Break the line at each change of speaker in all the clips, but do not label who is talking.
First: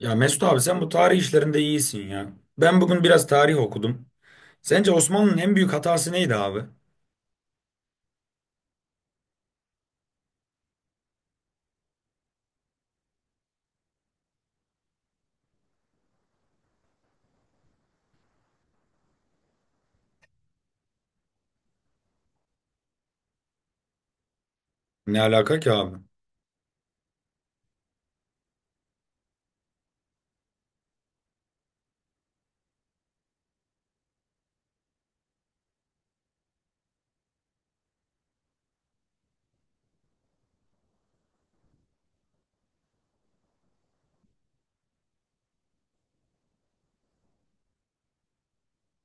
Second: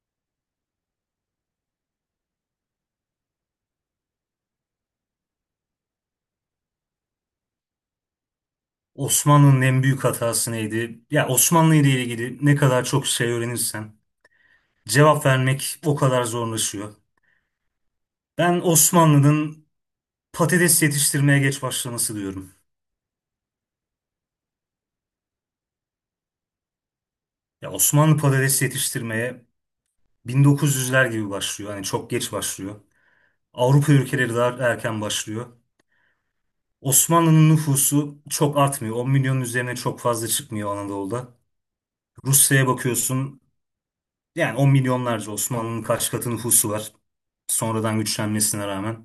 Ya Mesut abi, sen bu tarih işlerinde iyisin ya. Ben bugün biraz tarih okudum. Sence Osmanlı'nın en büyük hatası neydi abi?
Osmanlı'nın en büyük hatası neydi? Ya Osmanlı ile ilgili ne kadar çok şey öğrenirsen cevap vermek o kadar zorlaşıyor. Ben Osmanlı'nın patates yetiştirmeye geç başlaması diyorum.
Ne alaka ki abi?
Ya Osmanlı patates yetiştirmeye 1900'ler gibi başlıyor. Hani çok geç başlıyor. Avrupa ülkeleri daha erken başlıyor. Osmanlı'nın nüfusu çok artmıyor. 10 milyonun üzerine çok fazla çıkmıyor Anadolu'da. Rusya'ya bakıyorsun. Yani 10 milyonlarca Osmanlı'nın kaç katı nüfusu var. Sonradan güçlenmesine rağmen.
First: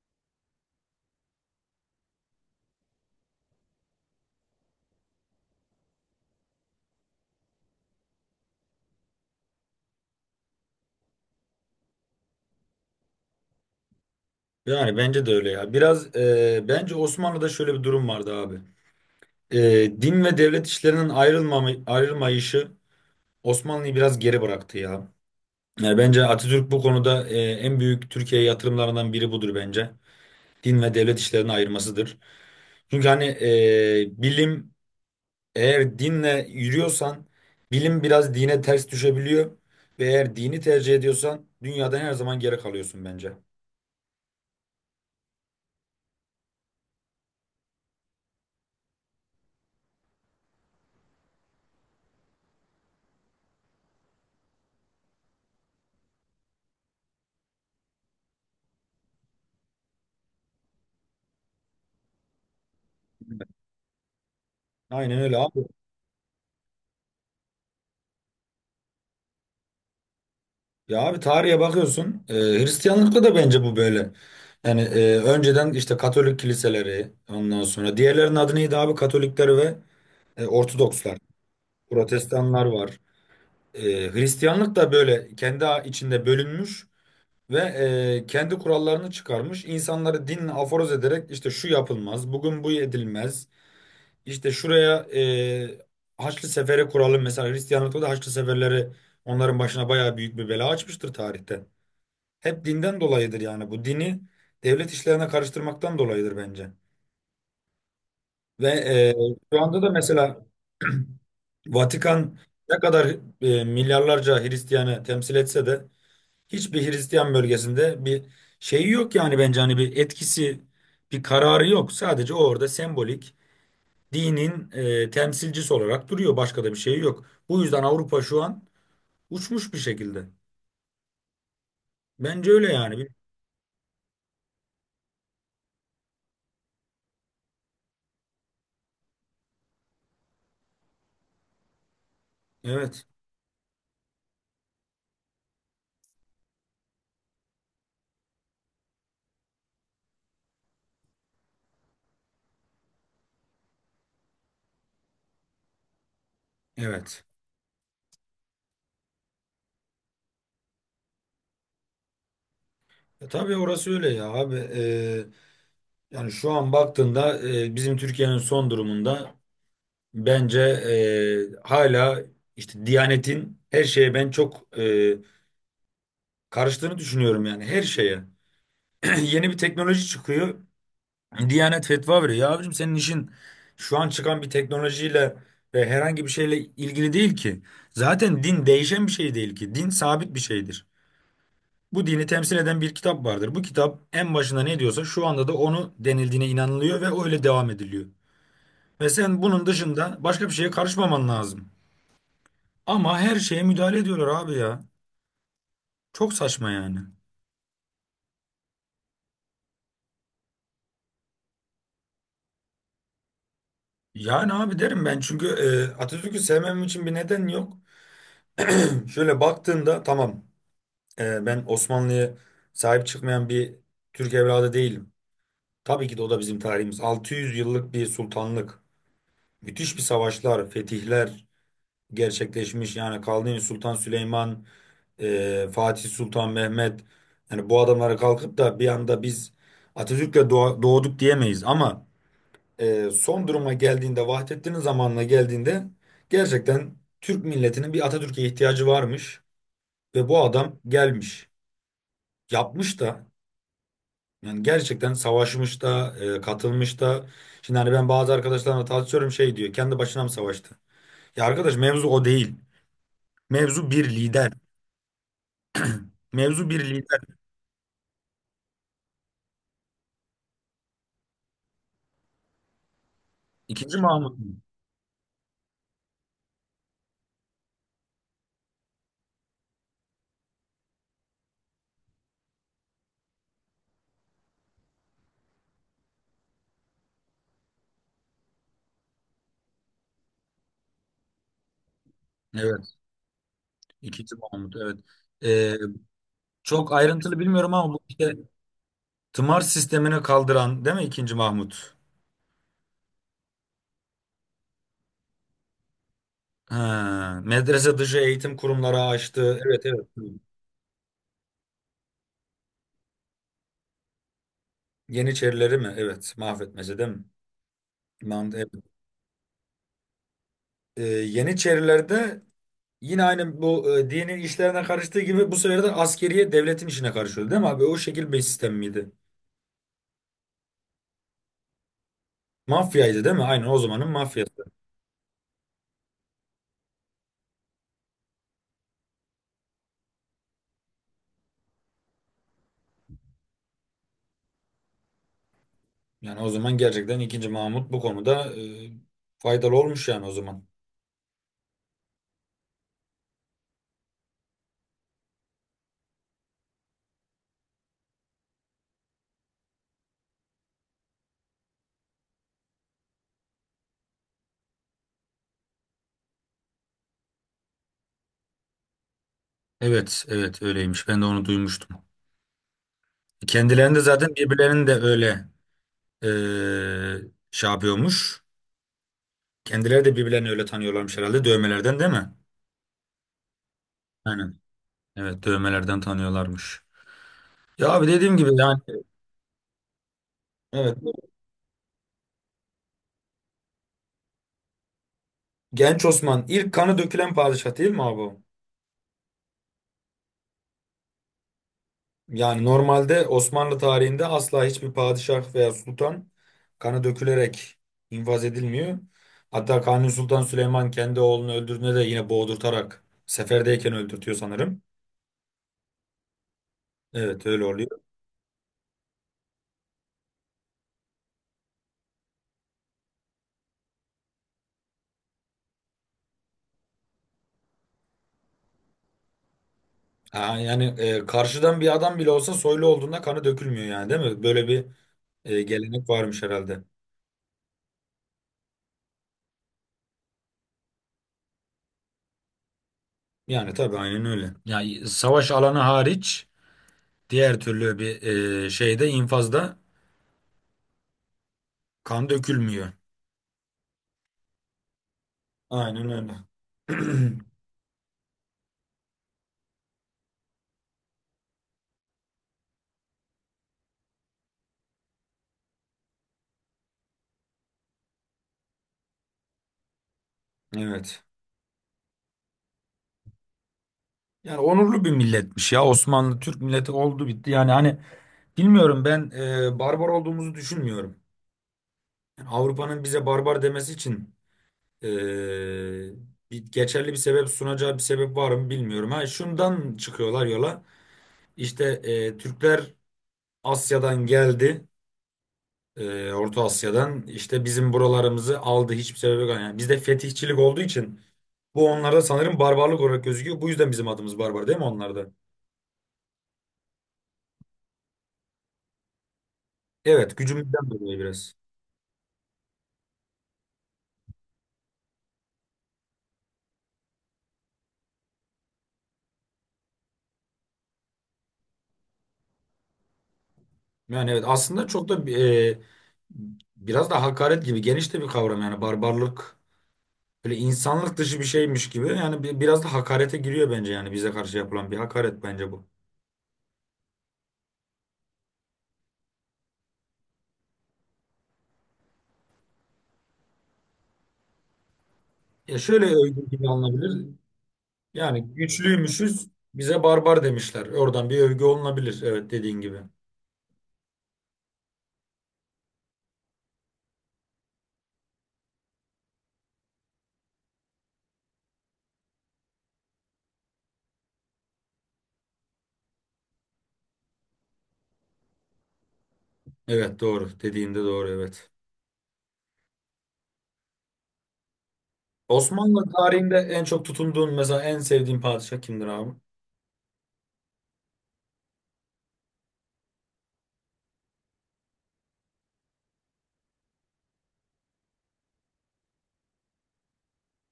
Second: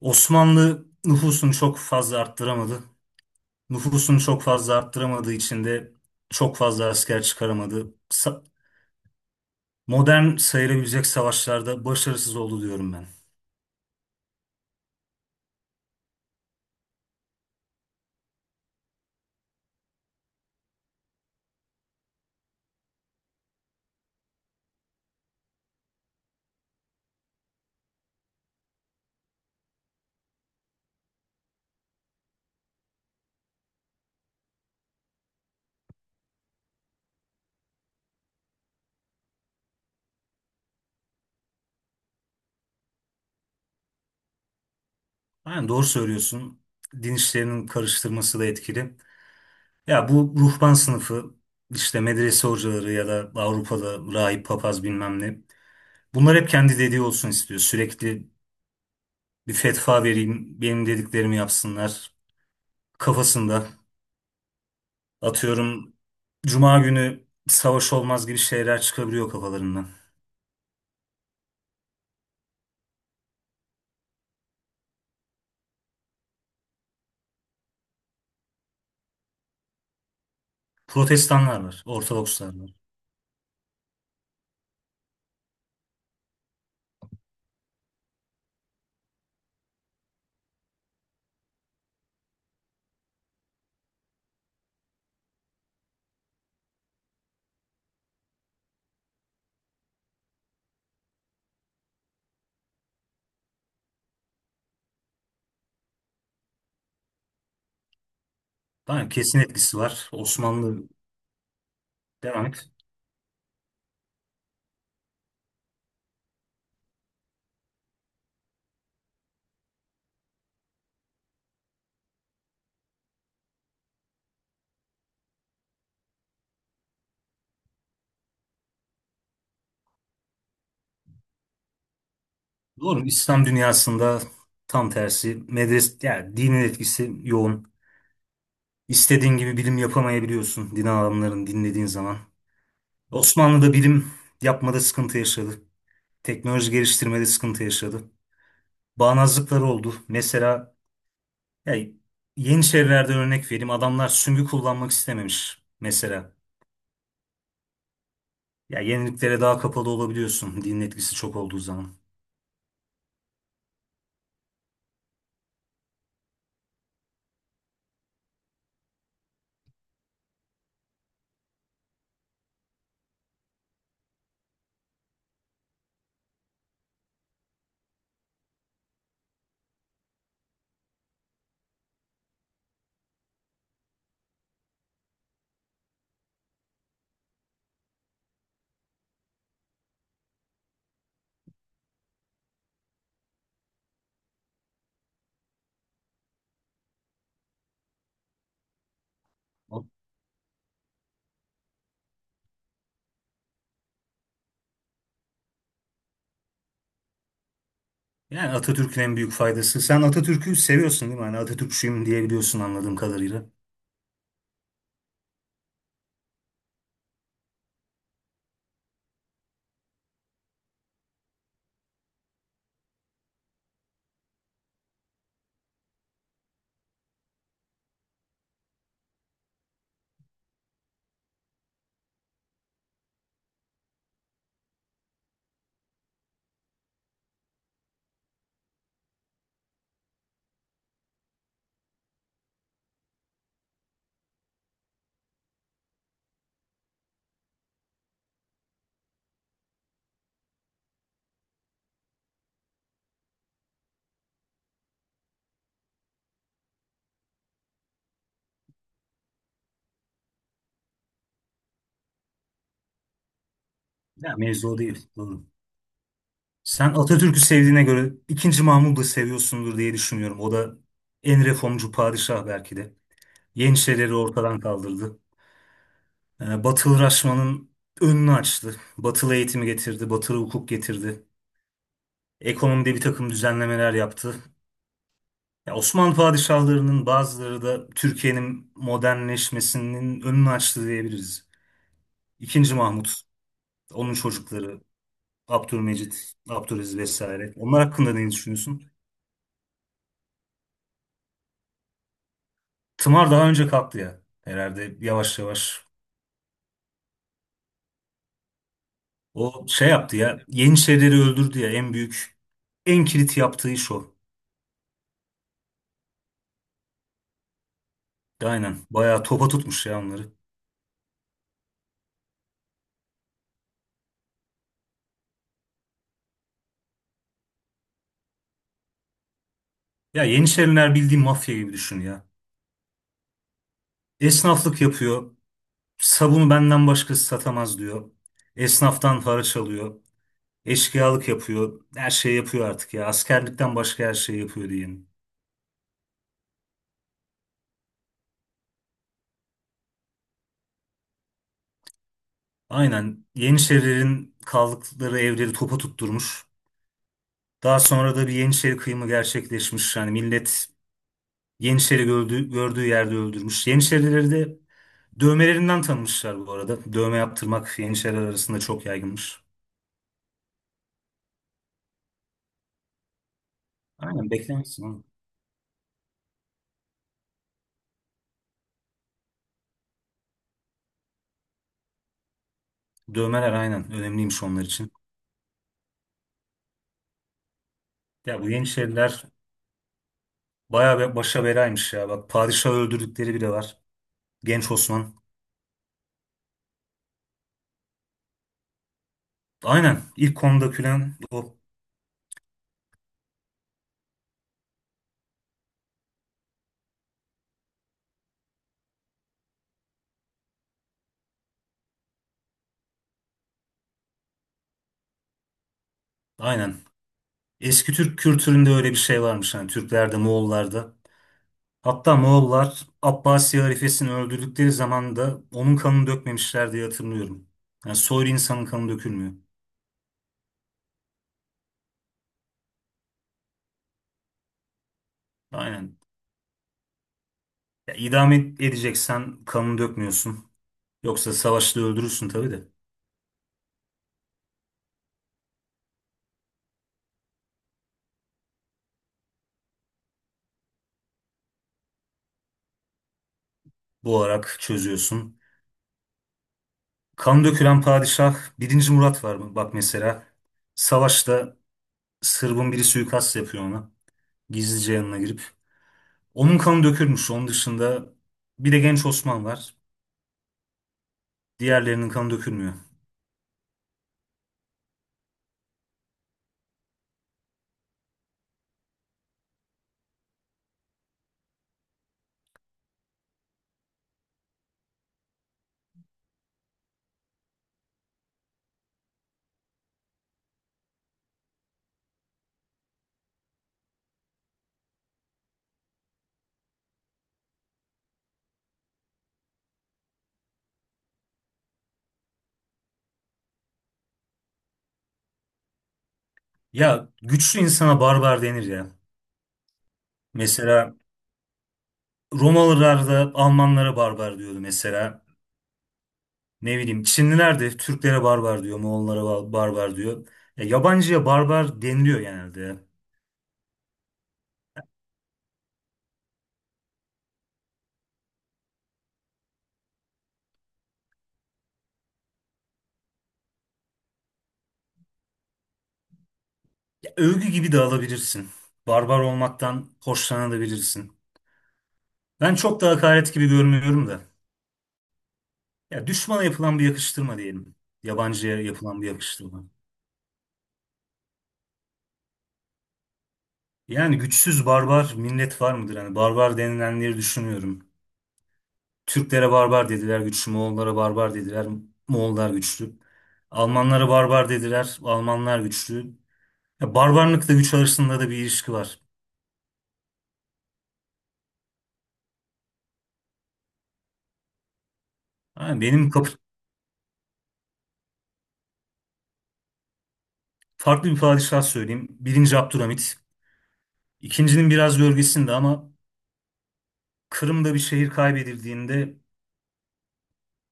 Osmanlı nüfusunu çok fazla arttıramadı. Nüfusunu çok fazla arttıramadığı için de çok fazla asker çıkaramadı. Modern sayılabilecek savaşlarda başarısız oldu diyorum ben.
Yani bence de öyle ya. Biraz bence Osmanlı'da şöyle bir durum vardı abi. E, Din ve devlet işlerinin ayrılmayışı Osmanlı'yı biraz geri bıraktı ya. Yani bence Atatürk bu konuda en büyük Türkiye'ye yatırımlarından biri budur bence. Din ve devlet işlerini ayırmasıdır. Çünkü hani bilim, eğer dinle yürüyorsan bilim biraz dine ters düşebiliyor ve eğer dini tercih ediyorsan dünyadan her zaman geri kalıyorsun bence.
Yani doğru söylüyorsun. Din işlerinin karıştırması da etkili. Ya bu ruhban sınıfı işte medrese hocaları ya da Avrupa'da rahip papaz bilmem ne. Bunlar hep kendi dediği olsun istiyor. Sürekli bir fetva vereyim, benim dediklerimi yapsınlar kafasında.
Aynen öyle abi.
Atıyorum Cuma günü savaş olmaz gibi şeyler çıkabiliyor kafalarından.
Ya abi, tarihe bakıyorsun, Hristiyanlıkta da bence bu böyle. Yani önceden işte Katolik kiliseleri, ondan sonra diğerlerinin adı neydi abi, Katolikler ve Ortodokslar.
Protestanlar var, Ortodokslar
Protestanlar
var.
var. E, Hristiyanlık da böyle kendi içinde bölünmüş. Ve kendi kurallarını çıkarmış. İnsanları dinle aforoz ederek, işte şu yapılmaz, bugün bu edilmez. İşte şuraya Haçlı Seferi kuralım. Mesela Hristiyanlıkta da Haçlı Seferleri onların başına bayağı büyük bir bela açmıştır tarihte. Hep dinden dolayıdır, yani bu dini devlet işlerine karıştırmaktan dolayıdır bence. Ve
Tamam,
e,
kesin
Şu
etkisi
anda da
var.
mesela
Osmanlı
Vatikan
devam et.
ne kadar milyarlarca Hristiyanı temsil etse de hiçbir Hristiyan bölgesinde bir şeyi yok, yani bence hani bir etkisi, bir kararı yok. Sadece o orada sembolik dinin temsilcisi olarak duruyor. Başka da bir şey yok. Bu yüzden Avrupa şu an uçmuş bir şekilde. Bence öyle yani.
Doğru mu? İslam dünyasında tam tersi. Medres, yani dinin etkisi yoğun. İstediğin gibi bilim yapamayabiliyorsun din adamlarını dinlediğin zaman.
Evet,
Osmanlı'da bilim yapmada sıkıntı yaşadı. Teknoloji geliştirmede sıkıntı yaşadı. Bağnazlıkları oldu. Mesela ya Yeniçerilerde örnek vereyim. Adamlar süngü kullanmak istememiş mesela.
evet.
Ya yeniliklere daha kapalı olabiliyorsun dinin etkisi çok olduğu zaman.
Tabii orası öyle ya abi. Yani şu an baktığında bizim Türkiye'nin son durumunda bence hala işte Diyanet'in her şeye ben çok karıştığını düşünüyorum yani, her şeye. Yeni bir teknoloji çıkıyor. Diyanet fetva veriyor. Ya abicim, senin işin şu an çıkan bir teknolojiyle ve herhangi bir şeyle ilgili değil ki. Zaten din değişen bir şey değil ki. Din sabit bir şeydir. Bu dini temsil eden bir kitap vardır. Bu kitap en başında ne diyorsa şu anda da onu denildiğine inanılıyor ve öyle devam ediliyor. Ve sen bunun dışında başka bir şeye karışmaman lazım. Ama her şeye müdahale ediyorlar abi ya. Çok saçma yani.
Yani Atatürk'ün en büyük faydası. Sen Atatürk'ü seviyorsun değil mi? Hani Atatürkçüyüm diyebiliyorsun anladığım kadarıyla.
Yani abi, derim ben, çünkü Atatürk'ü sevmem için bir neden yok. Şöyle baktığında, tamam, ben Osmanlı'ya sahip çıkmayan bir Türk evladı değilim. Tabii ki de o da bizim tarihimiz. 600 yıllık bir sultanlık. Müthiş bir savaşlar, fetihler gerçekleşmiş. Yani Kanuni Sultan Süleyman, Fatih Sultan Mehmet. Yani bu adamlara kalkıp da bir anda biz Atatürk'le doğduk diyemeyiz. Ama son duruma geldiğinde, Vahdettin'in zamanına geldiğinde gerçekten Türk milletinin bir Atatürk'e ihtiyacı varmış. Ve bu adam gelmiş, yapmış da, yani gerçekten savaşmış da, katılmış da. Şimdi hani ben bazı arkadaşlarımla tartışıyorum, şey diyor, kendi başına mı savaştı? Ya arkadaş, mevzu o değil. Mevzu bir
Ya
lider.
mevzu o değil. Doğru.
Mevzu bir
Sen
lider.
Atatürk'ü sevdiğine göre II. Mahmud'u seviyorsundur diye düşünüyorum. O da en reformcu padişah belki de.
İkinci
Yeniçerileri
Mahmut mu?
ortadan kaldırdı. Batılı Raşman'ın önünü açtı. Batılı eğitimi getirdi. Batılı hukuk getirdi. Ekonomide bir takım düzenlemeler yaptı. Ya Osmanlı padişahlarının bazıları da Türkiye'nin modernleşmesinin önünü açtı diyebiliriz. İkinci
Evet.
Mahmut, onun
ikinci Mahmut,
çocukları
evet. E,
Abdülmecit,
Çok
Abdülaziz
ayrıntılı
vesaire.
bilmiyorum
Onlar
ama bu
hakkında ne
işte
düşünüyorsun?
tımar sistemini kaldıran değil mi ikinci Mahmut?
Tımar daha önce kalktı ya herhalde yavaş yavaş.
Ha, medrese dışı eğitim kurumları açtı.
O
Evet,
şey
evet.
yaptı ya Yeniçerileri öldürdü ya en büyük en kilit yaptığı iş o.
Yeniçerileri mi? Evet. Mahvetmece değil mi? Mant,
Aynen
evet.
bayağı topa tutmuş ya onları.
Yeniçerilerde yine aynı bu dini işlerine karıştığı gibi, bu sefer de askeriye devletin işine karışıyordu değil mi abi? O şekil bir sistem miydi?
Ya Yeniçeriler bildiğin mafya gibi düşün ya.
Mafyaydı değil mi? Aynen, o zamanın mafyası.
Esnaflık yapıyor. Sabunu benden başkası satamaz diyor. Esnaftan haraç alıyor. Eşkıyalık yapıyor. Her şeyi yapıyor artık ya. Askerlikten başka her şeyi yapıyor diyelim.
Yani o zaman gerçekten ikinci Mahmut bu konuda faydalı olmuş yani o zaman.
Aynen. Yeniçerilerin kaldıkları evleri topa tutturmuş. Daha sonra da bir Yeniçeri kıyımı gerçekleşmiş. Yani millet Yeniçeri gördüğü yerde öldürmüş. Yeniçerileri de dövmelerinden tanımışlar bu arada. Dövme yaptırmak Yeniçeriler arasında çok yaygınmış.
Evet, evet, öyleymiş. Ben de onu duymuştum. Kendilerini de zaten,
Aynen beklemezsin
birbirlerini de
oğlum.
öyle e, şey yapıyormuş. Kendileri de birbirlerini öyle tanıyorlarmış herhalde, dövmelerden değil mi?
Dövmeler aynen önemliymiş
Aynen.
onlar için.
Evet, dövmelerden tanıyorlarmış. Ya abi dediğim
Ya
gibi
bu
yani,
Yeniçeriler
evet.
bayağı bir başa belaymış ya. Bak padişahı öldürdükleri bile var. Genç Osman.
Genç Osman ilk kanı dökülen padişah değil mi abi?
Aynen. İlk konuda külen o.
Yani normalde Osmanlı tarihinde asla hiçbir padişah veya sultan kanı dökülerek infaz edilmiyor. Hatta Kanuni Sultan Süleyman kendi oğlunu öldürdüğünde de yine boğdurtarak seferdeyken öldürtüyor sanırım.
Aynen.
Evet, öyle
Eski
oluyor.
Türk kültüründe öyle bir şey varmış. Yani Türklerde, Moğollarda. Hatta Moğollar Abbasi halifesini öldürdükleri zaman da onun kanını dökmemişler diye hatırlıyorum. Yani soylu insanın kanı dökülmüyor.
Ha, yani karşıdan bir adam bile olsa soylu olduğunda kanı dökülmüyor yani, değil mi? Böyle bir
Aynen.
gelenek varmış herhalde.
Ya, edeceksen kanını dökmüyorsun. Yoksa savaşta öldürürsün tabii de.
Yani tabii, aynen öyle. Yani savaş alanı hariç diğer türlü bir şeyde, infazda kan dökülmüyor.
Bu olarak çözüyorsun.
Aynen öyle.
Kan dökülen padişah I. Murat var mı? Bak mesela savaşta Sırbın biri suikast yapıyor ona. Gizlice yanına girip. Onun kanı dökülmüş. Onun dışında bir de genç Osman var.
Evet.
Diğerlerinin kanı dökülmüyor.
Yani onurlu bir milletmiş ya, Osmanlı Türk milleti, oldu bitti. Yani hani bilmiyorum, ben barbar olduğumuzu düşünmüyorum. Yani Avrupa'nın bize barbar demesi için e, geçerli bir sebep sunacağı bir sebep var mı bilmiyorum. Ha, şundan çıkıyorlar yola. İşte Türkler Asya'dan geldi, Orta Asya'dan işte bizim buralarımızı aldı, hiçbir sebebe yok. Yani bizde fetihçilik olduğu için bu onlarda sanırım barbarlık olarak gözüküyor. Bu yüzden bizim adımız barbar değil mi onlarda?
Ya güçlü insana barbar denir ya.
Evet, gücümüzden
Mesela
dolayı biraz.
Romalılar da Almanlara barbar diyordu mesela. Ne bileyim Çinliler de Türklere barbar diyor, Moğollara barbar diyor. Ya, yabancıya barbar deniliyor genelde.
Yani evet, aslında çok da biraz da hakaret gibi, geniş de bir kavram yani barbarlık, böyle insanlık dışı bir şeymiş gibi yani, biraz da hakarete giriyor bence, yani bize karşı yapılan bir hakaret bence bu.
Övgü gibi de alabilirsin. Barbar olmaktan hoşlanabilirsin. Ben çok da hakaret gibi görmüyorum da.
Ya şöyle,
Ya düşmana
övgü gibi
yapılan bir
alınabilir.
yakıştırma diyelim.
Yani
Yabancıya yapılan bir
güçlüymüşüz,
yakıştırma.
bize barbar demişler. Oradan bir övgü olunabilir, evet, dediğin gibi.
Yani güçsüz barbar millet var mıdır? Hani barbar denilenleri düşünüyorum. Türklere barbar dediler güçlü, Moğollara barbar dediler, Moğollar güçlü. Almanlara barbar dediler, Almanlar güçlü. Ya barbarlıkla güç arasında da bir ilişki var.
Evet, doğru. Dediğinde doğru, evet.
Ha,
Osmanlı tarihinde en çok tutunduğun, mesela en sevdiğin padişah kimdir abi?
farklı bir padişah söyleyeyim. Birinci Abdülhamit. İkincinin biraz gölgesinde ama Kırım'da bir şehir kaybedildiğinde,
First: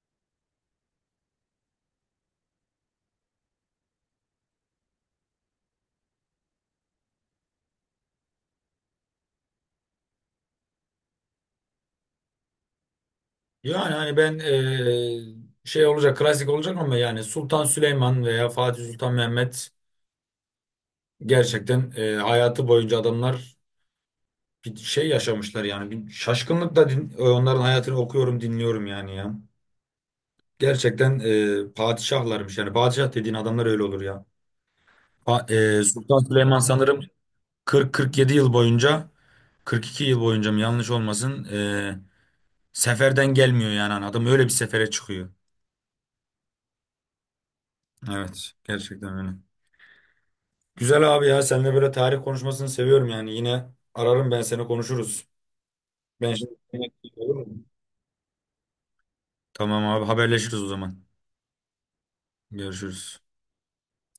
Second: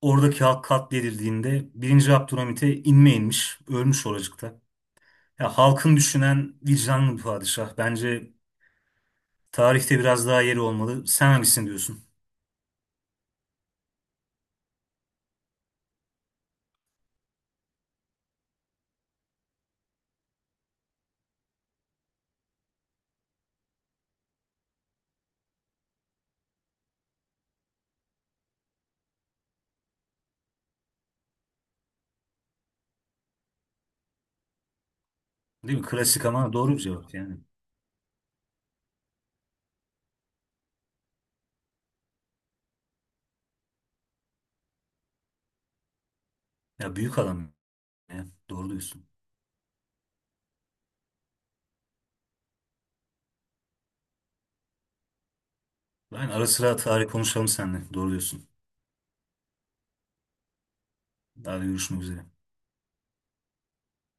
oradaki halk katledildiğinde I. Abdülhamit'e inme inmiş, ölmüş oracıkta. Ya halkın düşünen vicdanlı bir padişah. Bence tarihte biraz daha yeri olmalı. Sen hangisini diyorsun?
Yani hani ben şey olacak, klasik olacak ama yani Sultan Süleyman veya Fatih Sultan Mehmet, gerçekten hayatı boyunca adamlar bir şey yaşamışlar, yani bir şaşkınlıkla, din, onların hayatını okuyorum, dinliyorum yani ya. Gerçekten padişahlarmış, yani padişah dediğin adamlar öyle olur ya. Pa-
Değil mi?
Sultan
Klasik ama
Süleyman
doğru bir
sanırım
cevap yani.
40-47 yıl boyunca, 42 yıl boyunca mı, yanlış olmasın, seferden gelmiyor, yani hani adam öyle bir sefere çıkıyor.
Ya büyük adam ya.
Evet,
Doğru
gerçekten
diyorsun.
öyle. Güzel abi ya, seninle böyle tarih konuşmasını seviyorum yani, yine ararım ben seni, konuşuruz.
Ben
Ben
ara
şimdi
sıra
yemek
tarih
yiyeyim, olur
konuşalım
mu?
seninle. Doğru diyorsun.
Tamam abi, haberleşiriz o zaman.
Daha da görüşmek üzere.
Görüşürüz.